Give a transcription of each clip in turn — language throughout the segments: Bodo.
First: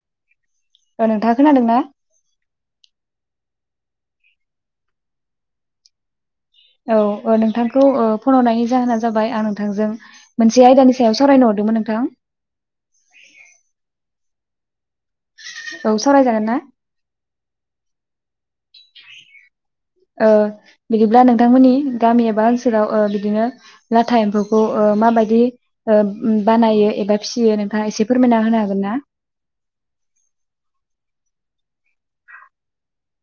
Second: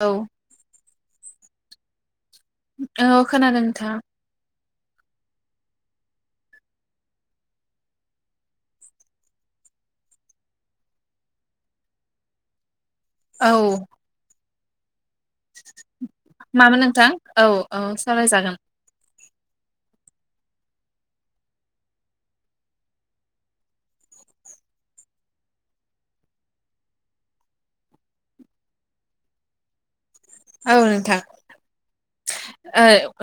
औ औ नोंथाङा खोनादों ना? औ खोनादों नोंथां। औ नोंथांखौ फन हरनायनि जाहोना जाबाय आं नोंथांजों मोनसे आयदानि सायाव सावरायनो हर मोन नोंथां औ औ सावरायजागोन ना मामोन नोंथां औ औ सावरायजागोन। बिदिब्ला नोंथांमोननि गामि एबा ओनसोलाव बिदिनो लाथा एम्फौखौ मा माबायदि बानायो एबा फिसियो नोंथाङा एसे फोरमायना होनो हागोन ना? औ नोंथां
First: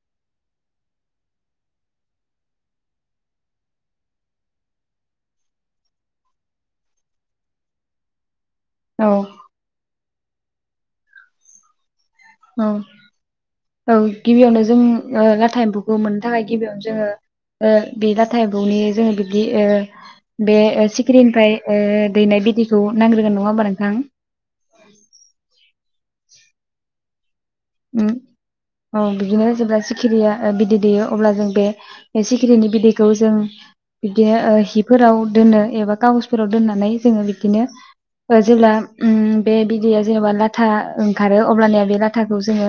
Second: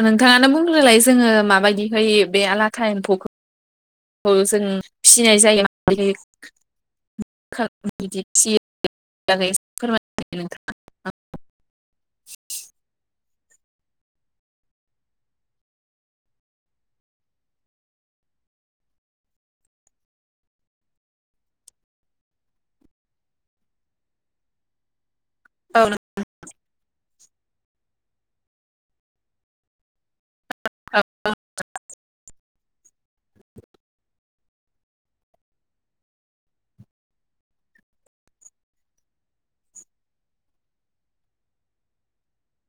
नोंथाङानो बुंग्रोलाय जोङो माबायदिहाय बे लाथा एम्फौखौ जों फिनाय जायो औ बिदि [unintelligible] [unintelligible] औ औ गिबियावनो जों लाथा एम्फौखौ मोननो थाखाय गिबियावनो जोङो बे लाथा एमफौनि जोङो बिदि बे सिखिरिनिफ्राय दैनाय बिदैखौ नांग्रोगोन नङा होमबा नोंथां? औ नंगौ [unintelligible] उम औ बिदिनो जेब्ला सिखिरिया बिदै दैेयो अब्ला जों बे सिखिरिनि बिदैखौ जों बिदिनो ओ हिफोराव दोनो एबा खागसफोराव दोननानै जोङो बिदिनो ओ जेब्ला उम बे बिदैया जेनेबा लाथा ओंखारो अब्लानिया बे लाथा खौ जोङो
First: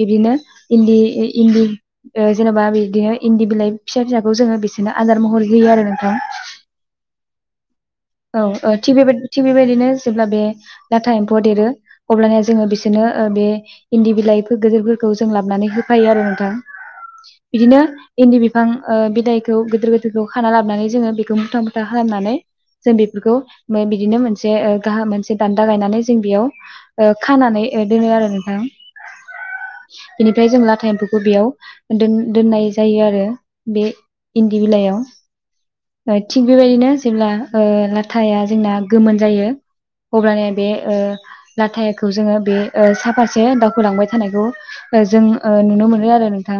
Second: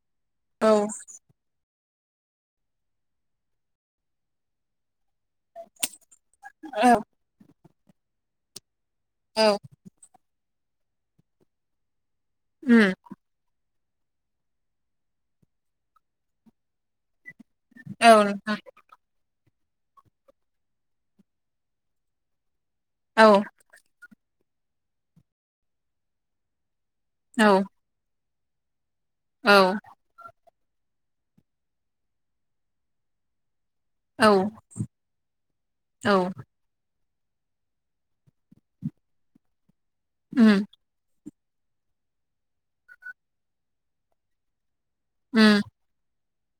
बिब्दिनो औ इन्दि इन्दि ओ जेनेबा बिदिनो इन्दि बिलाइ फिसा फिसाखौ जोङो बिसिनो आदार महरै होयो आरो नोंथां। औ औ ओ थि बेबाय थि औ बेबायदिनो जेब्ला बे लाथा एम्फौआ देरो अब्लानिया जोङो उम बिसोरनो ओ बे इन्दि बिलाइखो गोदोरफोरखौ जों लाबोनानै होफायो आरो नोंथां। इदिनो औ इन्दि नोंथां बिफां ओ बिलाइ खौ गोदोर गोदोरखौ खाना लाबोनानै जोङो बेखौ मुथा मुथा हानानै जों औ बेफोरखौ बिदिनो मोन से ओ गाहाम मोनसे दान्दा गायनानै जों बेयाव ओ औ खानानै ओ दोनो आरो नोंथां। औ। ओमफाय जों लाथा एम्फौखौ बेयाव दोन दोननाय जायो आरो। बे औ इन्दि बिलाइयाव ओ औ थिग बेबायदिनो जेब्ला ओ लाथाया जोंना गोमोन जायो अब्लानो उम बे ओ लाथाखौ जोङो बे सा फारसे दावखोलांबाय थानायखौ जों ओ उम नुनो मोनो आरो नों थां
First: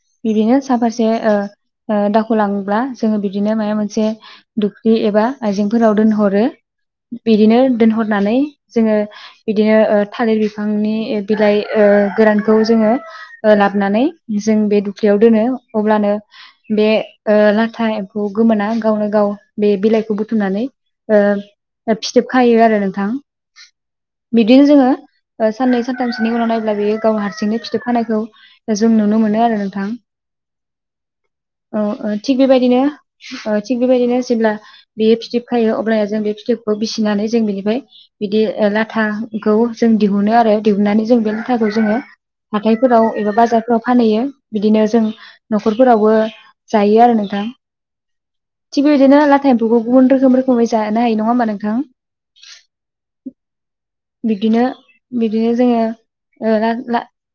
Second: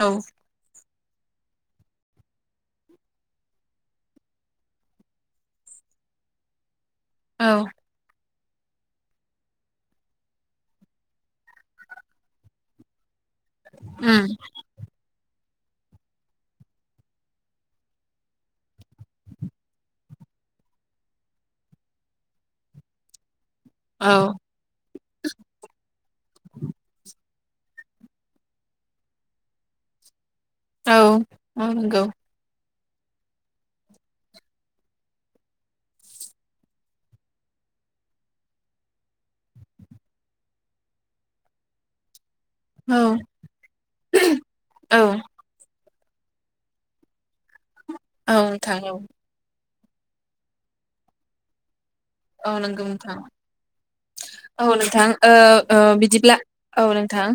औ बिदिनो साफा से ओ ओ दावखो लाब्ला जोङो बिदिनो मायबा मोनसे दुख्रि एबा आइजेंफोराव दोनहरो औ बिदिनो दोनहरनानै जोङो बिदिनो ओ थालिर बिफांनि बिलाइ ओ गोरानखौ जोङो ओ लाबनानै उम जों बे दुख्लियाव दोनो अब्लानो बे ओ लाथा एम्फौ गोमोना गावनो गाव बे बिलाइखौ बुथुमनानै ओ फिथोबखायो आरो नोंथां। औ बिदिनो जोङो ओ साननै सानथामसोनि उनाव नाब्ला बियो गाव हारसिंनो फिथोब खानायखौ जों नुनो मोनो आरो नोंथां। औ औ ओ थिग बेबायदिनो ओ थिग बेबायदिनो जेब्ला बेयो फिथोब खायो अब्लाया जों बे फिथोबखौ बिसिनानै जों बेनिफ्राय बिदि लाथा खौ जों दिहुनो आरो दिहुननानै जों बे लाथाखौ जोङो औ हाथायफोराव एबा बाजारफोराव फानहैयो बिदिनो औ जों न'खर फोरावबो जायो आरो नोंथां। औ। नोंथां थिग औ बेबायदिनो लाथा एम्फखौ गुबुन रोखोम रखोमै जानो हायो नंङा होमबा नोंथां? औ नंगौ नोथां। बिब्दिनो औ नोंथां ओ बिदिनो जोङो ओ बिदिब्ला ला औ ला नोंथां।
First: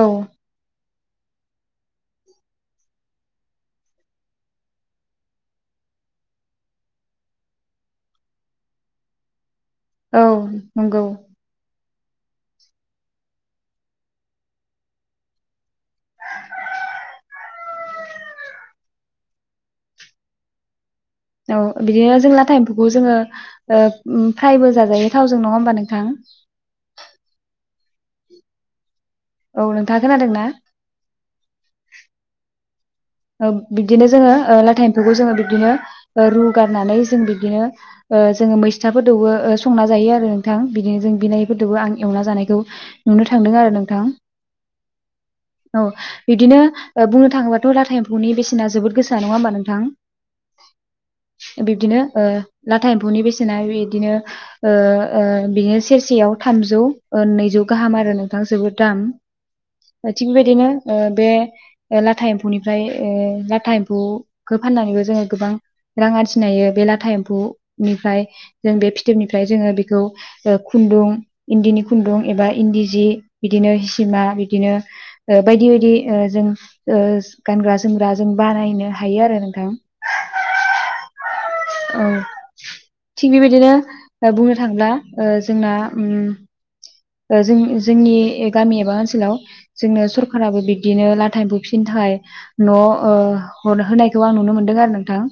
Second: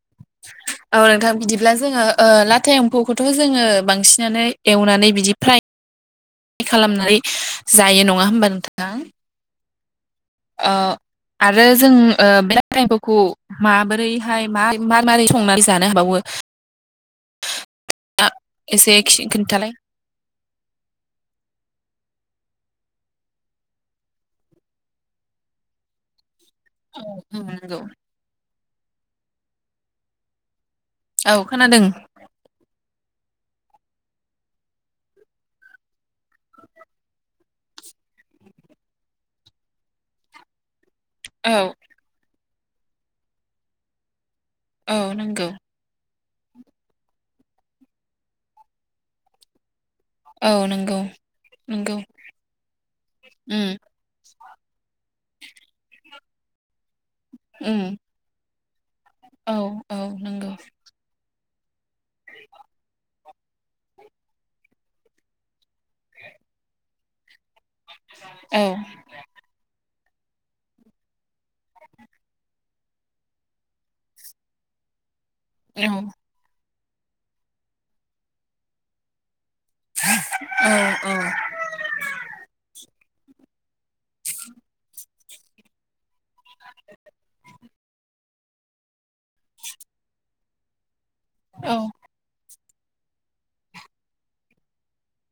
औ [inaudible] औ नोंथां बिदिब्ला जोङो ओ लाथा एम्फौखौथ' जोङो बांसिनानो एवनानै बिदि फ्राय खालामनानै जायो नंङा होमबा नोंथां? औ ओ नंगौ आरो जों ओ बे लाथा एम्फौखौ माबोरैहाय मार मारै मारै संनानै जानो हाबावो? [unintelligible] एसे खिन्थालाय। औ बिदिनो जों लाथा एम्फौखौ जोङो ओ फ्रायबो जाजायो थावजों नंङा होमबा नोंथां? औ ओं नगौ। औ नोंथांङा खोनादों ना? औ खोनादों। ओ बिदिनो जोंङो ओ लाथा एम्फौखौ जोङो बिदिनो रुगारनानै जों बिब्दिनो ओ जोंङो मैस्थाफोरदोबो ओ संना जायो आरो नोंथां। बिदिनो जों औ बिनायफोरदोबो आं एवना जानायखौ नुनो थांदों आरो नोंथां। औ नंगौ। औ बिदिनो बुंनो थाङोब्लाथ' लाथा एम्फौनि बेसेना जोबोद गोसा नङा होमबा नोंथां? औ नंगौ नंगौ बिब्दिनो लाथा एम्फौनि बेसेना उम बिदिनो औ बिनो सेरसेयाव थामजौ नैजौ उम गाहाम आरो नोंथां जोबोद दाम औ औ थिग नंगौ बेबायदिनो बे लाथा एम्फौनि ओमफ्राय लाथा एम्फौखौ फाननानैबो जोङो गोबां रां आरजिनायो बे लाथा एम्फौनिफ्राय औ जों बे फिथोबनिफ्राय जोङो बेखौ खुन्दुं इन्दिनि खुन्दुं एबा इन्दि जि बिदिनो सिमा बिदिनो बायदि औ बायदि जों गानग्रा जोमग्रा जों बानायनो हायो आरो नोंथां औ औ औ थिग बेबायदिनो बुंनो थाङोब्ला जोंना उम जों जोंनि गामि एबा ओनसोलाव जोंनो सरखाराबो बि दिनो लाथा एमफौ फिनो थाखाय न' ओ हर होनायखौ आं नुनो मोनदों आरो नोंथां।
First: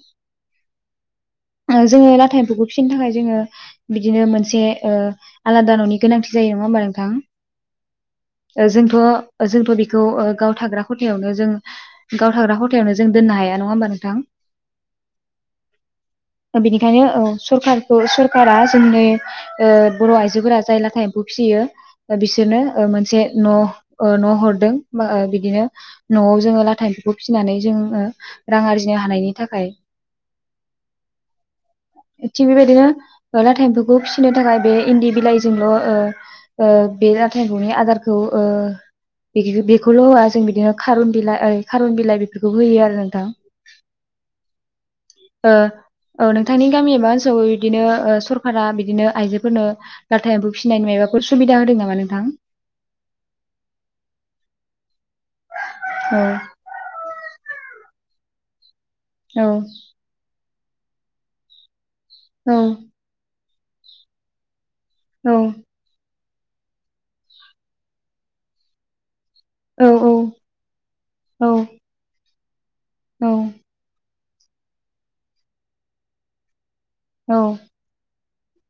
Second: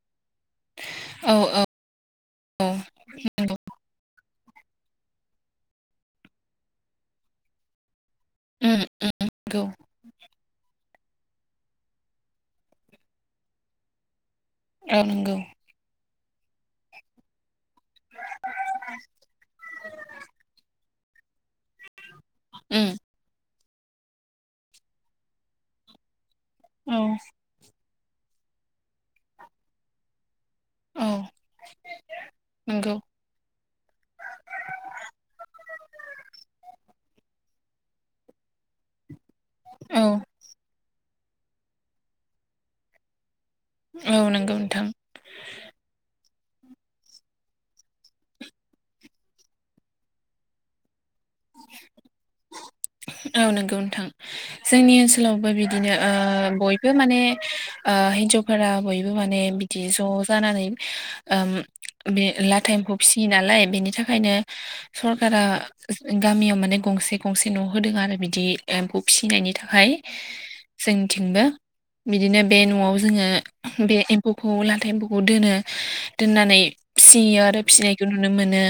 औ औ ओ जोङो लाथा एम्फौखौ औ फिनो थाखाय जोङो औ बिदिनो मोन से ओ आलादा न'नि गोनांथि जायो नङा हबा नोंथां? ओ उम जोंथ' नंगौ जोंथ' बेखौ ओ गाव थाग्रा खथायावनो जों गाव थाग्रा खथायावनो जों दोननो हाया नङा होमबा नोंथां? औ नंगौ ओ बेनिखायनो औ सरखार औ सरखारारा जोंनि ओ बर' आइजोफोरा जाय लाथा एमफौ फिसियो दा बिसोरनो ओ उम मोनसे न' ओ न' हरदों मा ओ बिदिनो न'वाव जोङो लाथा औ एमफौखौ फिसिनानै जोङो रां आरजिनो हानायनि थाखाय। औ। थिग बेबायदिनो नंगौ लाथा एमफौखौ फिसिनो थाखाय बे इनदि बिलाइजोंल' ओ ओ बे लाथा एमफौनि आदारखौ बेखौल' औ होआ जों बिदिनो खारुन बिलाइ ओरै खारुन बिलाइ बेफोरखौ होयो आरो नोंथां। औ नंगौ नोंथां। ओ औ नोंथांनि गामि एबा ओनसोलावबो बिदिनो सरकारा बिदिनो आइजोफोरनो लाथा एमफौ फिसिनायनि मायाबा सुबिदा होदों नामा नोंथां? औ नोंगौ नोंथां जोंनि ओनसोलावबो बिदिनो औ बयबो माने हिनजावफोरा बयबो माने औ बिदि ज' जानानै बे औ लाथा एमफौ फियो नालाय बेनि थाखायनो औ सरकारा गामियाव माने गंसे गंसे न' होदों आरो बिदि एमफौ फिसिनायनि थाखाय औ जोंथिंबो औ बिदिनो बे न'आव जोङो औ बे एमफौखौ लाथा एमफौखौ दोनो दोननानै औ फिसियो आरो फिसिनायखौ नुनो मोनो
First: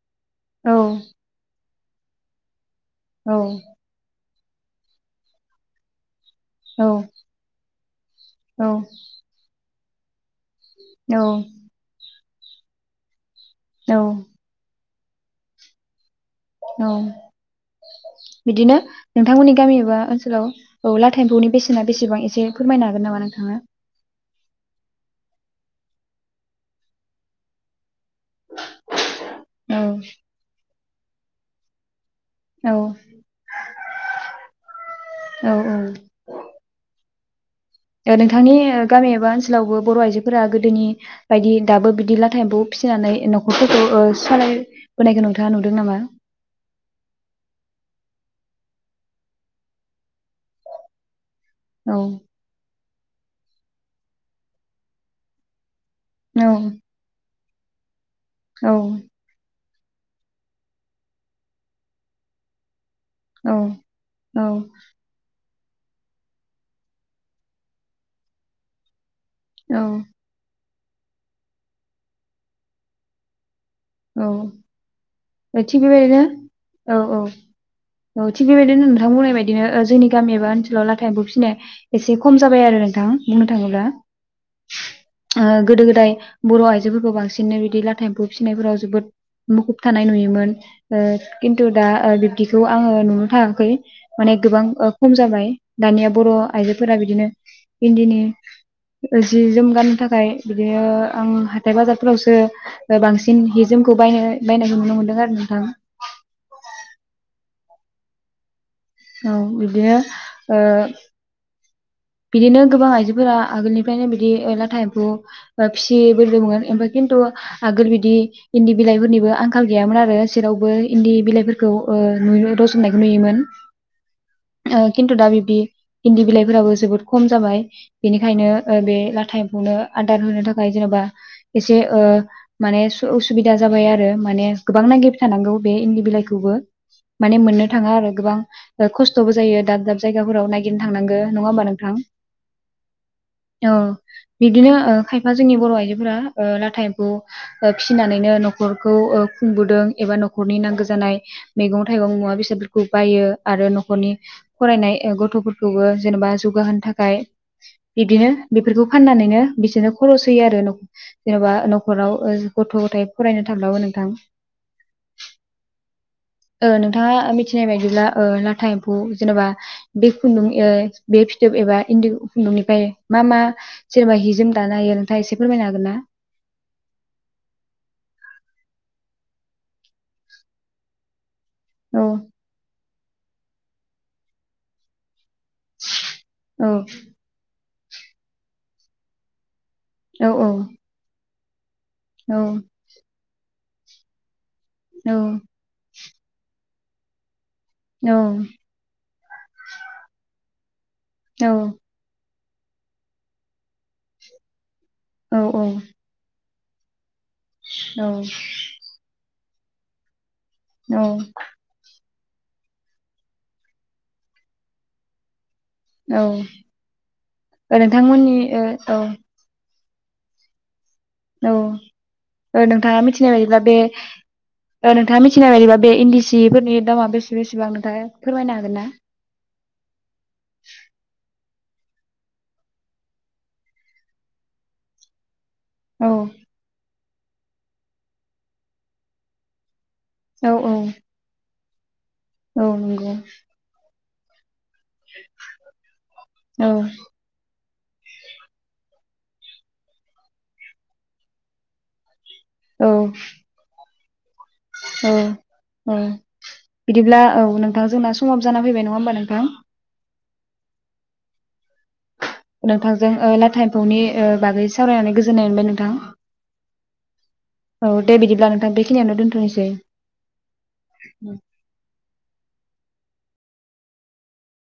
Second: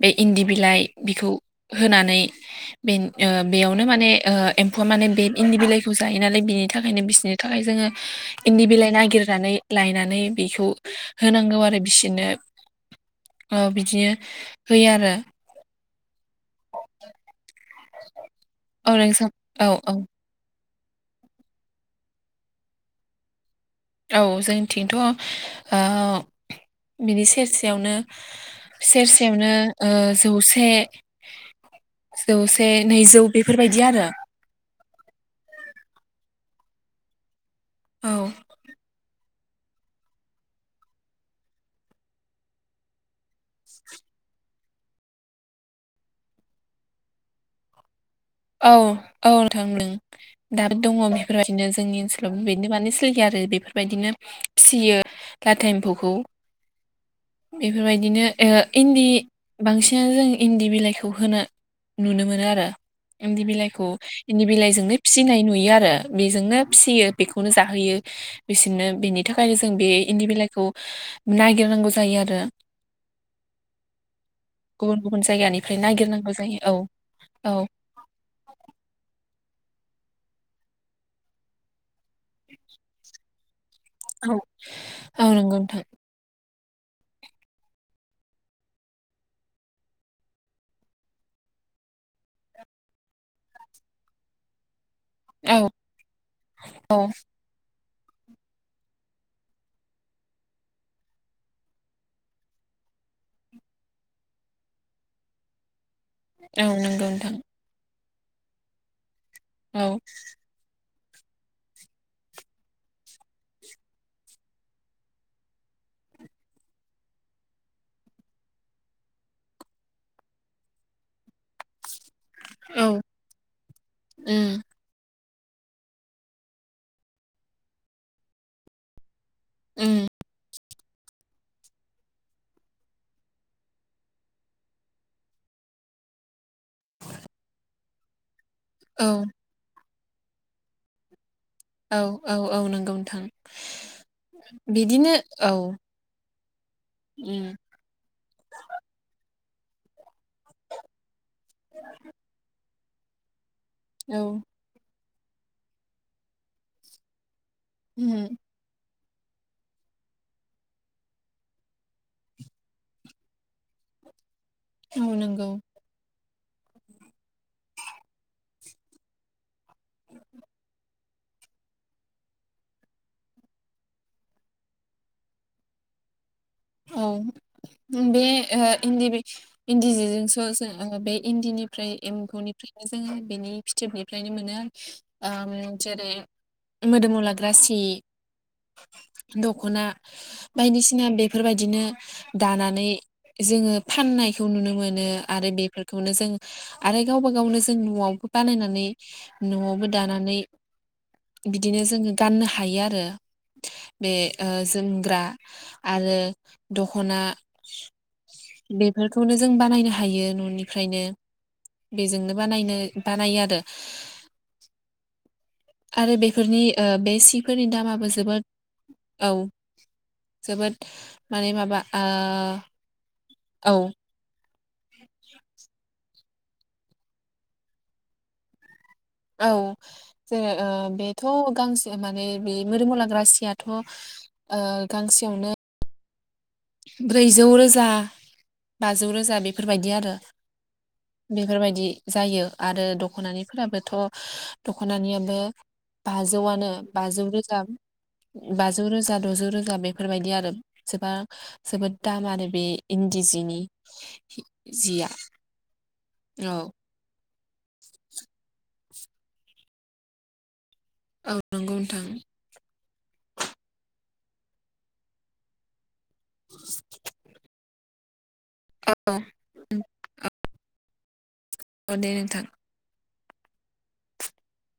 बे इनदि बिलाइ बिखौ होनानै बे बेयावनो माने एमफौआ माने बे इनदि बिलाइखौ जायो। नालाय बिनि थाखायनो बिसोरनि थाखाय जोङो इनदि बिलाइ नायगिरनानै लायनानै बेखौ औ होनांगौ आरो बिसोरनो औ बिदिनो होयो आरो। औ बिदिनो औ नोंसा नोंथांमोननि औ गामि औ एबा ओनसोलाव औ लाथा एमफौनि बेसेना बेसेबां एसे फोरमायनो हागोन नामा नोंथाङा? औ जोंथिंथ' बिनि सेरसेयावनो सेरसेयावनो औ जौसे जौसे औ नैजौ बेफोरबायदि आरो औ औ औ नोंथांनि गामियाबा आवबो बर' आइजोफोरा गोदोनि बायदि दाबो बिदि लाथा एमफौ फिसिनानै न'खरफोरखौ सालाय होनायखौ नोंथाङा नुदों नामा? [inaudible] औ औ नोंथां दाबो दङ बेफोरबायदिनो औ जोंनि ओनसोलाव बेनो मान [unintelligible] आरो बेफोरबायदिनो फिसियो लाथा एमफौ औ बेफोरबायदिनो ओ इनदि बांसिनानो जों इनदि बिलाइखौ होनो नुनो मोनो आरो। इनदि औ बिलाइखौ औ इनदि बिलाइजोंनो फिसिनाय नुयो आरो। रो बेजोंनो फिसियो बेखौनो जाहोयो बिसोरनो बेनि थाखायनो जों बे इनदि बिलाइखौ नायगिरनांगौ जायो आरो। औ गुबुन गुबुन औ जायगानिफ्राय थिग बेबायदिनो नागिरनांगौ जायो औ औ औ थिग बेबायदिनो नोंथां बुंनाय बादिनो ओ जोंनि गामि एबा ओनसोलाव लाथा एम्फौ फिसिन एसे खम जाबाय आरो नोंथां बुंनो थाङोब्ला औ औ ओ नंगौ नोंथां। गोदो गोदाय बर' आइजोफोरखौ बांसिननो बिदि लाथा एम्फौ फिसिनायफोराव जोबोद मुखुब थानाय नुयोमोन ओ खिन्थु दा ओ बिब्दिखौ आङो नुनो थाङाखै माने गोबां खम जाबाय औ दानिया बर' औ आइजोफोरा बिदिनो इनदिनि जि जोम गाननो थाखाय बिदिनो आं हाथाय बाजारफोरावसो बांसिन जोंखौ बाय बायनायखौ नुनो मोनदों आरो नोंथां। औ नंगौ नोंथां औ बिदिनो औ ओ बिदिनो गोबां आइजोफोरा आगोलनिफ्रायनो बिदि लाथा एम्फौ फिसि बोदोंमोन ओमफ्राय खिन्थ खिन्थु आगोल बिदि इन्दि बिलाइफोरनिबो आंखाल गैयामोन आरो जेरावबो इन्दि बिलाइफोरखौ ओ नुयो औ रज'नायखौ नुयोमोन उम खिन्थु दा बिब्दि इन्दि बिलाइफोराबो जोबोद खम जाबाय बेनिखायनो ओ बे लाथा एम्फौनो उम आदार होनो थाखाय जेनेबा एसे ओ माने उसुबिदा जाबाय आरो माने गोबां नागिरबाय थानांगौ बे इदि बिलाइखौबो माने मोननो थाङा आरो गोबां ओ औ खस्थ'बो जायो दाब दाब जायगाफोराव नागिरनो थांनांगो नङा होमबा? नोंथां औ औ औ नंगौ नोंथां औ बिदिनो ओ खायफा जोंनि बर' आइजोफोरा ओ लाथा एम्फौ उम ओ फिसिनानै न' खरखौ ओ खुंबोदों एबा न'खरनि नांगौ जानाय मैगं थाइगं मुवा बेसादफोरखौ बायो। आरो न'खरनि औ फरायनाय गथ'फोरखौबो जेनेबा जौगाहोनो थाखाय बिदिनो उम बेफोरखौ फाननानैनो बिसोरनो खरस होयो आरो जेन'बा न'खराव ओ गथ' गथाय फरायनो थाब्लाबो नों थां औ नंगौ ओ नोंथाङा मिथिनाय बायदिब्ला ओ लाथा एम्फौ जेनेबा बे खुन्दुं ओ बे फिथोब एबा इन्दि खुन्दुंनिफ्राय मा मा जेनेबा हि जोम दानो हायो नोंथाङा एसे फोरमायनो हागोन ना? [inaudible] औ बे ओ इन्दि इन्दि जिजोंसो जों बे इन्दिनिफ्राय औ एम्फौनिफ्रायनो जोङो बेनि फिथोबनिफ्रायनो मोनो उम जेरै मोदोमाव लाग्रा सि दख खना नोंथांमोननि बायदिसिना बेफोर बायदिनो औ दानानै जोङो फाननाय खौ नुनो मोनो औ आरो बेफोरखौनो जों आरो गावबा गावनो जों न'आवबो बानायनानै न'आवबो दानानै औ बिदिनो जोङो गाननो हा हायो आरो बे ओ जोमग्रा औ औ आरो दख'ना औ बेखौनो जों बानायनो हायो न'निफ्रायनो बेजोंनो बानायनो बानायो आरो। आरो बेफोरनि ओ बे सिफोरनि औ दामाबो नोंथांमोननि जोबोद ओ औ औ जोबोर औ नोंथाङा मिथिनाय बायदिब्ला ओ बे औ नोंथाङा मिथिनाय बायदिबा बे इन्दि सिफोरनि दामा बेसे बेसेबां नोंथाङा फोरमायनो हागोन ना? औ जोङो ओ बेथ' गांसे माने बे मोदोमाव लाग्रा सियाथ' ओ गांसेयावनो औ ब्रैजौ रोजा बाजौ रोजा बेफोर बायदि आरो। औ औ बेफोर बायदि जायो औ आरो नंगौ दख'नारिफोराबोथ' दख'नानियाबो औ बाजौआनो बाजौ रोजा बाजौ रोजा द'जौ रोजा बेफोर बायदि आरो सोबा जोबोद दाम आरो बे औ इन्दि जिनि जिया औ औ औ बिदिब्ला औ नोंथां जोंना समाबो जाना फैबाय नङा होमबा नोंथां? औ नंगौ नोंथां। नोंथांजों ओ लाथा एम्फौनि ओ बागै सावरायनानै गोजोननाय मोनबाय नोंथां। [inaudible] औ दे बिदिब्ला नोंथां बेखिनियावनो औ दोनथ'नोसै। अ दे नोंथां।